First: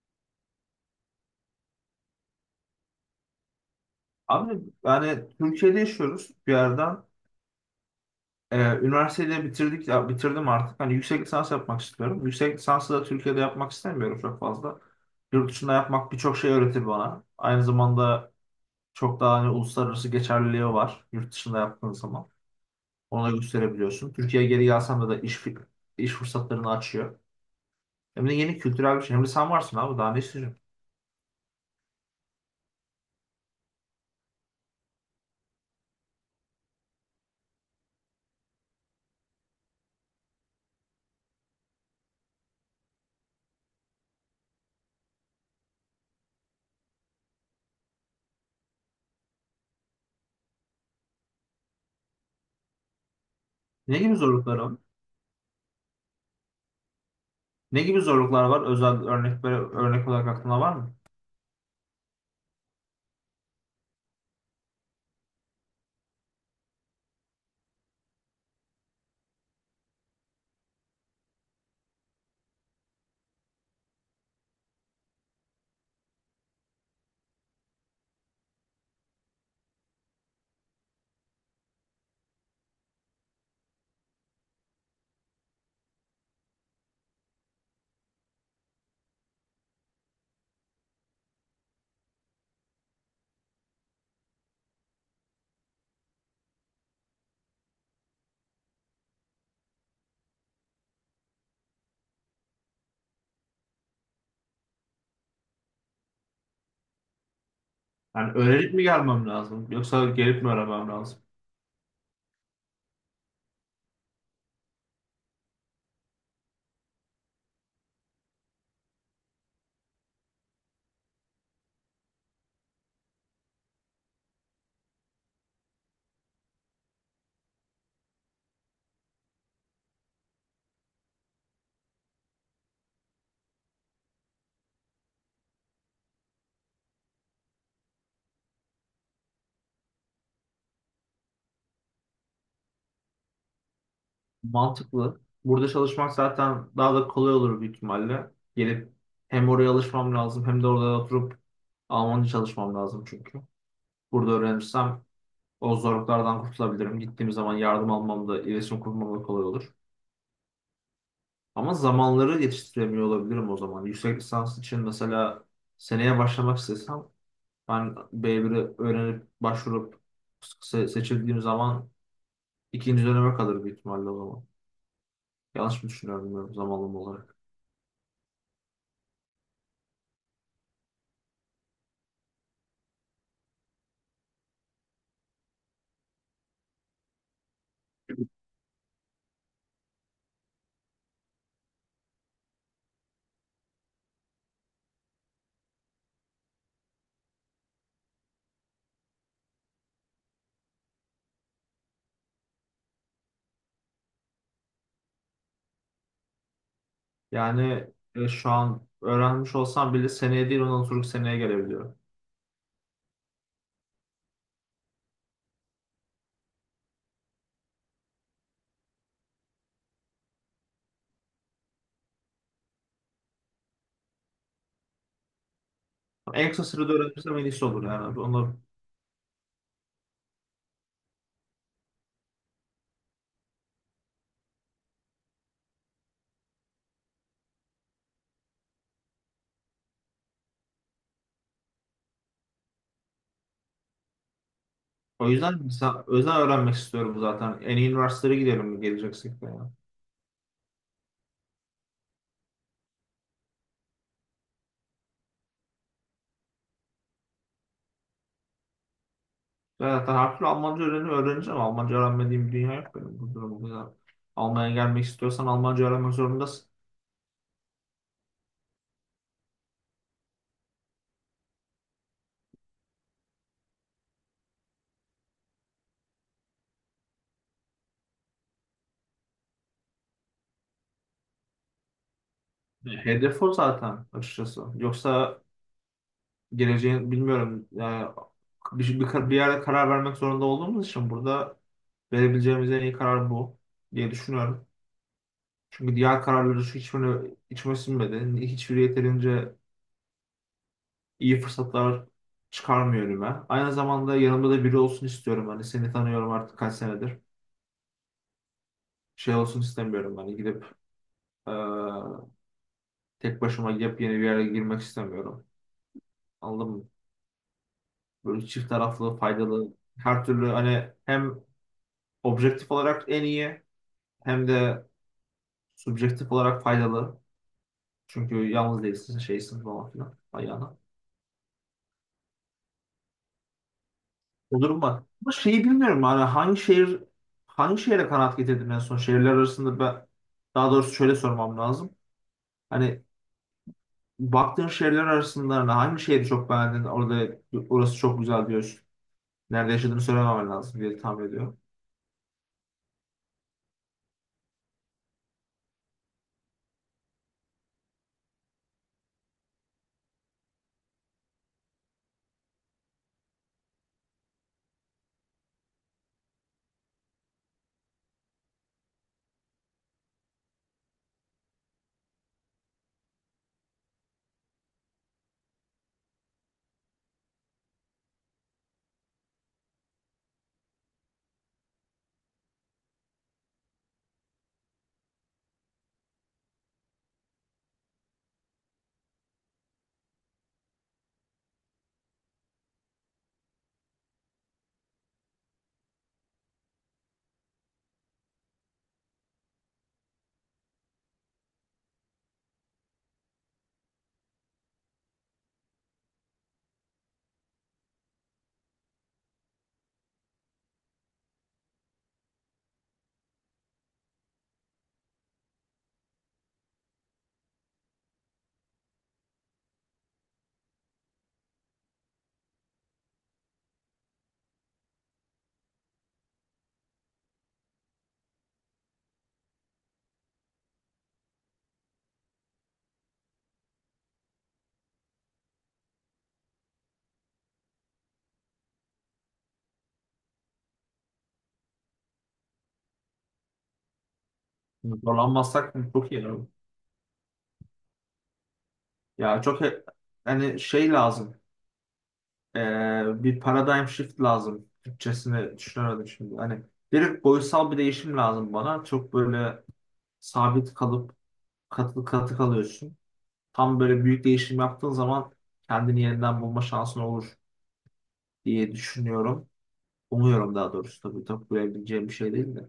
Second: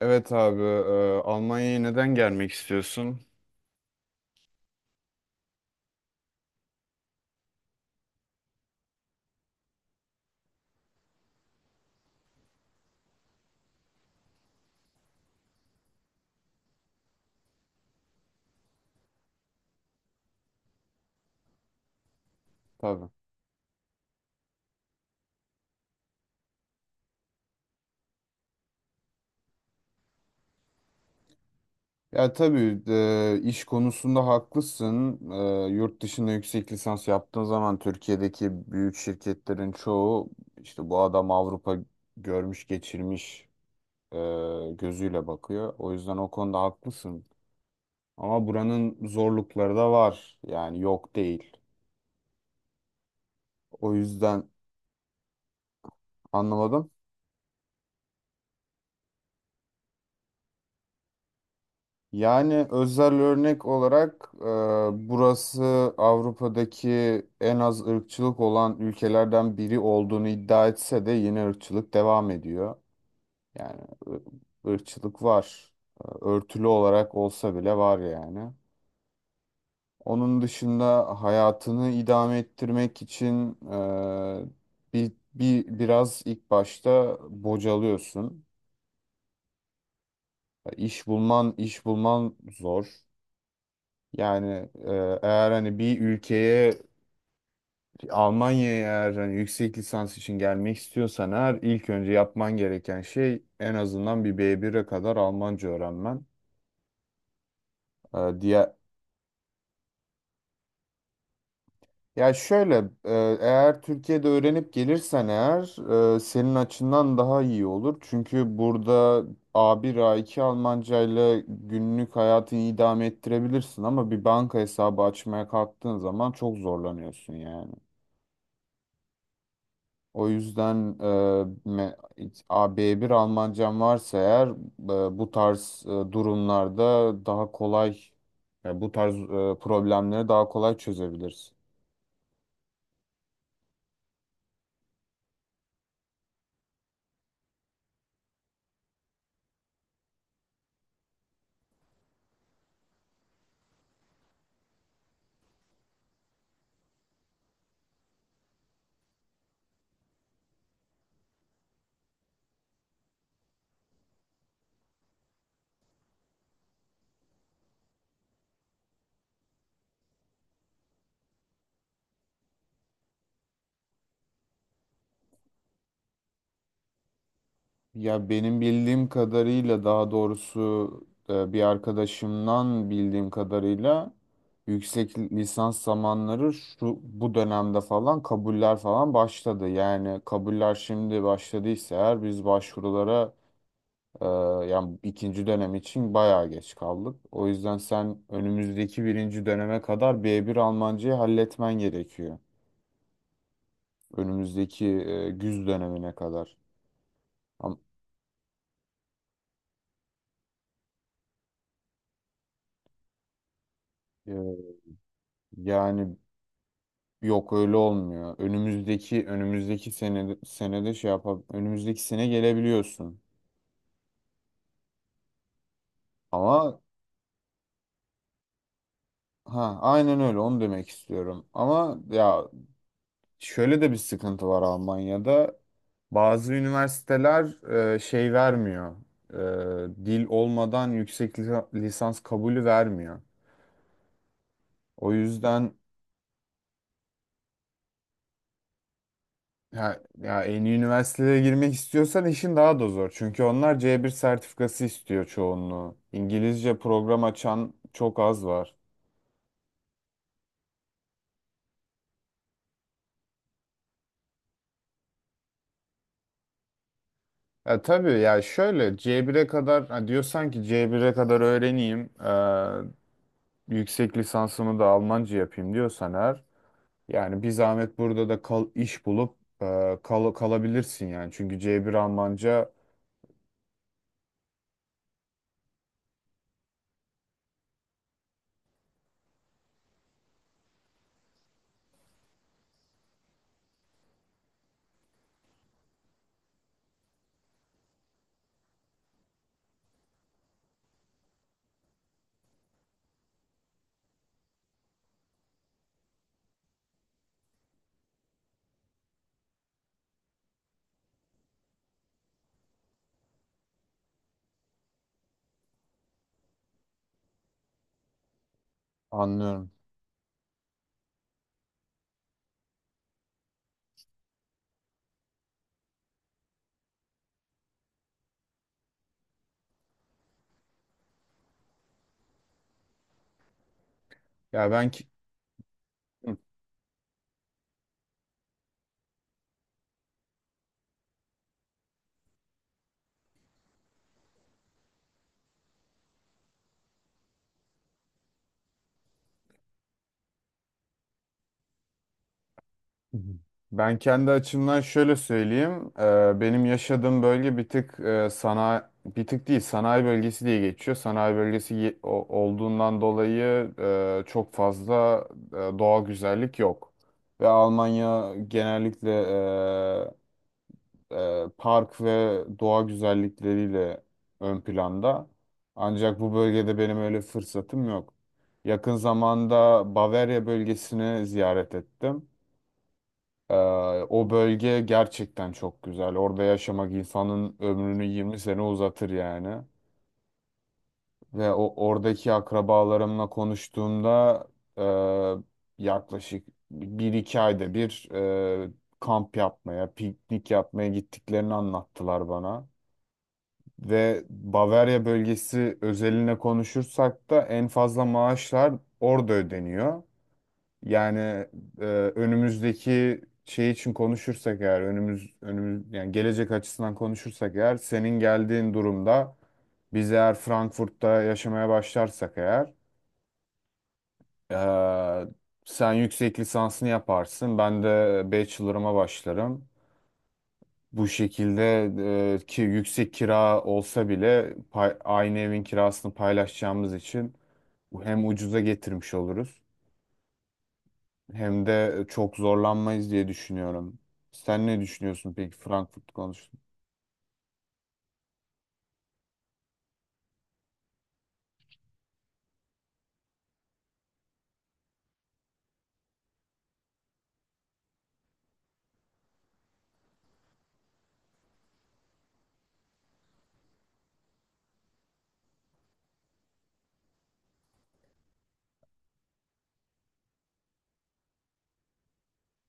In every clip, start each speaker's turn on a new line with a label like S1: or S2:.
S1: Evet abi, Almanya'ya neden gelmek istiyorsun?
S2: Abi, yani Türkiye'de yaşıyoruz bir yerden. Üniversiteyi de bitirdik ya, bitirdim artık. Hani yüksek lisans yapmak istiyorum. Yüksek lisansı da Türkiye'de yapmak istemiyorum çok fazla. Yurt dışında yapmak birçok şey öğretir bana. Aynı zamanda çok daha hani uluslararası geçerliliği var yurt dışında yaptığın zaman.
S1: Tabii.
S2: Onu da gösterebiliyorsun. Türkiye'ye geri gelsem de iş fırsatlarını açıyor. Hem de yeni kültürel bir şey. Hem de sen varsın abi, daha ne istiyorsun?
S1: Ya tabii, iş konusunda haklısın. Yurt dışında yüksek lisans yaptığın zaman Türkiye'deki büyük şirketlerin çoğu işte bu adam Avrupa görmüş geçirmiş, e, gözüyle bakıyor. O yüzden o konuda haklısın. Ama buranın zorlukları da var. Yani yok değil. O
S2: Ne gibi
S1: yüzden
S2: zorluklar var?
S1: anlamadım.
S2: Ne gibi zorluklar var? Özel örnek, böyle örnek olarak aklına var mı?
S1: Yani özel örnek olarak, burası Avrupa'daki en az ırkçılık olan ülkelerden biri olduğunu iddia etse de yine ırkçılık devam ediyor. Yani ı- ırkçılık var. Örtülü olarak olsa bile var yani. Onun dışında hayatını idame ettirmek için, biraz ilk başta bocalıyorsun. İş bulman, iş bulman zor. Yani, eğer hani bir ülkeye, Almanya'ya, eğer hani yüksek lisans için gelmek istiyorsan eğer ilk önce yapman gereken şey en azından bir B1'e kadar Almanca öğrenmen. E,
S2: Yani
S1: diğer
S2: öğrenip mi gelmem lazım, yoksa gelip mi öğrenmem lazım?
S1: ya şöyle, eğer Türkiye'de öğrenip gelirsen eğer, senin açından daha iyi olur. Çünkü burada A1 A2 Almancayla günlük hayatını idame ettirebilirsin ama bir banka hesabı açmaya kalktığın zaman çok zorlanıyorsun yani. O yüzden me- AB1 Almancam varsa eğer, bu tarz, durumlarda daha kolay, yani bu tarz, problemleri daha kolay çözebiliriz.
S2: Mantıklı. Burada çalışmak zaten daha da kolay olur büyük ihtimalle. Gelip hem oraya alışmam lazım, hem de orada oturup Almanca çalışmam lazım çünkü. Burada öğrenirsem o zorluklardan kurtulabilirim. Gittiğim zaman yardım almam da iletişim kurmam da kolay olur. Ama zamanları yetiştiremiyor olabilirim o zaman. Yüksek lisans için mesela seneye başlamak istesem ben B1'i öğrenip başvurup seçildiğim zaman İkinci döneme kalır büyük ihtimalle o zaman. Yanlış mı düşünüyorum bilmiyorum, zamanlama olarak.
S1: Ya benim bildiğim kadarıyla, daha doğrusu, bir arkadaşımdan bildiğim kadarıyla yüksek lisans zamanları şu bu dönemde falan kabuller falan başladı. Yani kabuller şimdi başladıysa eğer biz başvurulara Ee, yani ikinci dönem için bayağı geç kaldık. O yüzden sen önümüzdeki birinci döneme kadar B1 Almancayı halletmen gerekiyor. Önümüzdeki, güz dönemine kadar. Am-
S2: Yani şu an öğrenmiş olsam bile seneye değil, ondan sonraki seneye gelebiliyorum.
S1: e, yani yok öyle olmuyor. Önümüzdeki sene senede şey yapab önümüzdeki sene gelebiliyorsun.
S2: En kısa
S1: Ama
S2: sürede öğrenirsem en iyisi olur yani. Onu,
S1: ha, aynen öyle, onu demek istiyorum. Ama ya, şöyle de bir sıkıntı var Almanya'da. Bazı üniversiteler, şey vermiyor. Dil olmadan yüksek lisans kabulü vermiyor. O
S2: o yüzden
S1: yüzden
S2: mesela özel öğrenmek istiyorum zaten. En iyi üniversitelere gidelim geleceksek de yani.
S1: ya en iyi üniversitelere girmek istiyorsan işin daha da zor. Çünkü onlar C1 sertifikası istiyor çoğunluğu. İngilizce program açan çok az var.
S2: Zaten her türlü Almanca öğreneceğim. Almanca öğrenmediğim bir dünya yok benim bu durumda. Yani Almanya'ya gelmek istiyorsan Almanca öğrenmek zorundasın.
S1: Ya tabii ya, şöyle C1'e kadar ha, diyorsan ki C1'e kadar öğreneyim, yüksek lisansımı da Almanca yapayım diyorsan eğer, yani bir zahmet burada da kal, iş bulup, kalabilirsin yani. Çünkü C1 Almanca
S2: Hedef o zaten, açıkçası. Yoksa geleceğin bilmiyorum yani, bir yerde karar vermek zorunda olduğumuz için burada verebileceğimiz en iyi karar bu diye düşünüyorum. Çünkü diğer kararları şu hiçbirini içime sinmedi. Hiçbiri yeterince iyi fırsatlar çıkarmıyor önüme. Aynı zamanda yanımda da biri olsun istiyorum. Hani seni tanıyorum artık kaç senedir. Şey olsun istemiyorum. Hani gidip eee, tek başıma yepyeni bir yere girmek istemiyorum. Anladın mı? Böyle çift taraflı,
S1: anlıyorum.
S2: faydalı, her türlü, hani hem objektif olarak en iyi, hem de subjektif olarak faydalı. Çünkü yalnız değilsin, şeysin falan filan ayağına. O
S1: Ya
S2: durum
S1: ben
S2: var.
S1: ki-
S2: Ama şeyi bilmiyorum, hani
S1: Hı.
S2: hangi şehir, hangi şehre kanaat getirdim en son şehirler arasında ben, daha doğrusu şöyle sormam lazım. Hani baktığın şehirler arasında hani hangi şehri çok beğendin, orada orası çok güzel diyorsun. Nerede yaşadığını söylemem lazım diye tahmin ediyorum.
S1: Ben kendi açımdan şöyle söyleyeyim. Benim yaşadığım bölge bir tık, sanayi, bir tık değil, sanayi bölgesi diye geçiyor. Sanayi bölgesi olduğundan dolayı, çok fazla, doğal güzellik yok. Ve Almanya genellikle, park ve doğa güzellikleriyle ön planda. Ancak bu bölgede benim öyle fırsatım yok. Yakın zamanda Bavarya bölgesini ziyaret ettim. E, O bölge gerçekten çok güzel. Orada yaşamak insanın ömrünü 20 sene uzatır yani. Ve o oradaki akrabalarımla konuştuğumda, yaklaşık bir iki ayda bir, e, kamp yapmaya, piknik yapmaya gittiklerini anlattılar bana. Ve Bavarya bölgesi özeline konuşursak da en fazla maaşlar orada ödeniyor. Yani, e, önümüzdeki şey için konuşursak eğer, önümüz yani gelecek açısından konuşursak eğer, senin geldiğin durumda biz eğer Frankfurt'ta yaşamaya başlarsak eğer, e, sen yüksek lisansını yaparsın. Ben de bachelor'ıma başlarım. Bu şekilde, ki yüksek kira olsa bile aynı evin kirasını paylaşacağımız için hem ucuza getirmiş oluruz hem de çok zorlanmayız diye düşünüyorum. Sen ne düşünüyorsun peki
S2: Zorlanmazsak
S1: Frankfurt
S2: çok iyi olur.
S1: konusunda?
S2: Ya çok hani şey lazım. Bir paradigm shift lazım. Türkçesini düşünemedim şimdi. Hani bir boyutsal bir değişim lazım bana. Çok böyle sabit kalıp katı katı kalıyorsun. Tam böyle büyük değişim yaptığın zaman kendini yeniden bulma şansın olur diye düşünüyorum. Umuyorum daha doğrusu, tabii tabii bilebileceğim bir şey değil de.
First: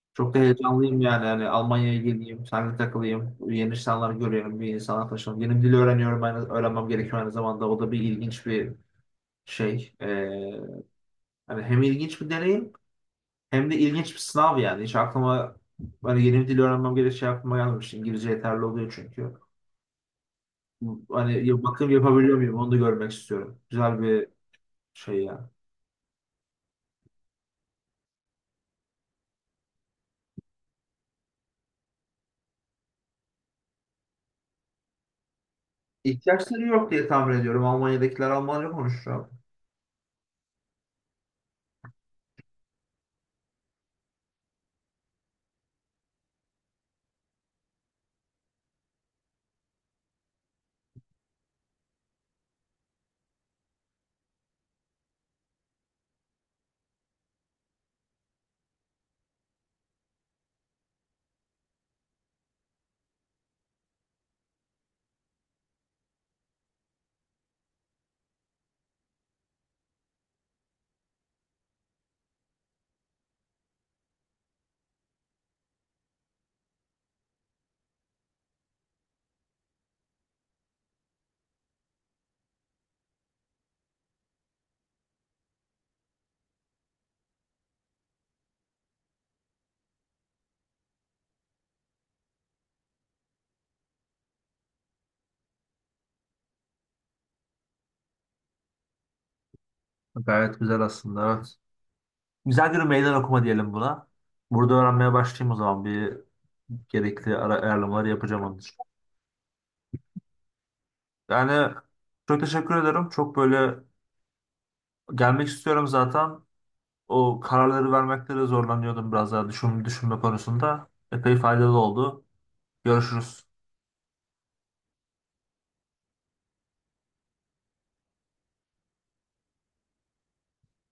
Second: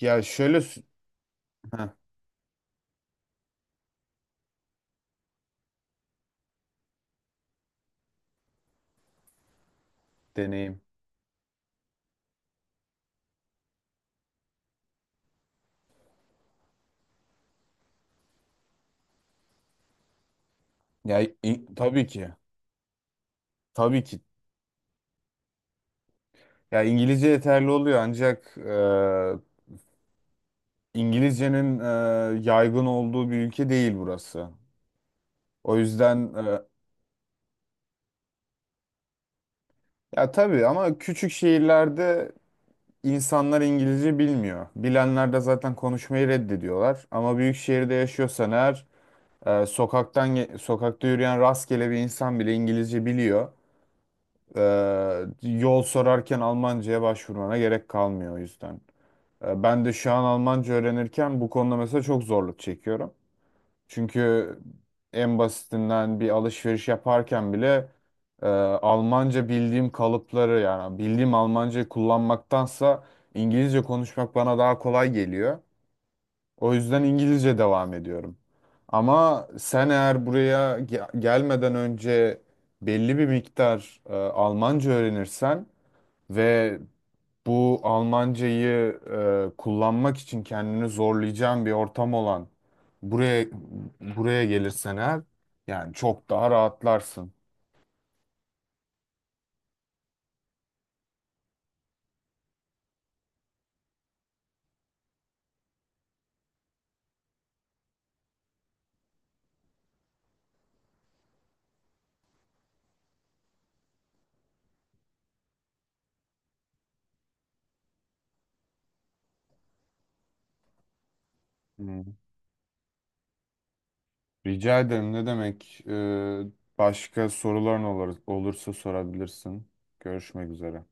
S1: Ya
S2: Çok da
S1: şöyle sü-
S2: heyecanlıyım yani. Yani
S1: Heh,
S2: Almanya'ya geleyim, seninle takılayım, yeni insanlar görüyorum, bir insanlar tanışıyorum. Yeni bir dili öğreniyorum, aynı öğrenmem gerekiyor aynı zamanda. O da bir ilginç bir şey.
S1: deneyim.
S2: Hani hem ilginç bir deneyim, hem de ilginç bir sınav yani. Hiç aklıma, hani yeni bir dil öğrenmem gereği şey aklıma gelmemiş. İngilizce yeterli oluyor çünkü. Hani ya bakayım
S1: Tabii ki.
S2: yapabiliyor muyum, onu da görmek istiyorum. Güzel
S1: Tabii ki.
S2: bir şey ya.
S1: Ya İngilizce yeterli oluyor ancak, İngilizcenin, yaygın olduğu bir ülke değil burası. O yüzden,
S2: İhtiyaçları yok diye tahmin ediyorum. Almanya'dakiler Almanca konuşuyor.
S1: ya tabii ama küçük şehirlerde İnsanlar İngilizce bilmiyor. Bilenler de zaten konuşmayı reddediyorlar. Ama büyük şehirde yaşıyorsan eğer, sokakta yürüyen rastgele bir insan bile İngilizce biliyor. E, Yol sorarken Almanca'ya başvurmana gerek kalmıyor o yüzden. Ben de şu an Almanca öğrenirken bu konuda mesela çok zorluk çekiyorum. Çünkü en basitinden bir alışveriş yaparken bile, Almanca bildiğim kalıpları, yani bildiğim Almancayı kullanmaktansa İngilizce konuşmak bana daha kolay geliyor. O yüzden İngilizce devam ediyorum. Ama sen eğer gelmeden önce belli bir miktar, Almanca öğrenirsen ve bu Almancayı, kullanmak için kendini zorlayacağın bir ortam olan buraya, buraya gelirsen eğer, yani çok daha rahatlarsın.
S2: Gayet güzel aslında, evet. Güzel bir meydan okuma diyelim buna. Burada öğrenmeye başlayayım o zaman, bir gerekli ara ayarlamaları yapacağım onun için. Yani çok teşekkür ederim. Çok böyle gelmek istiyorum zaten. O kararları vermekte de zorlanıyordum, biraz daha düşünme konusunda. Epey faydalı
S1: Hmm.
S2: oldu. Görüşürüz.
S1: Rica ederim, ne demek? Başka soruların olursa sorabilirsin. Görüşmek üzere.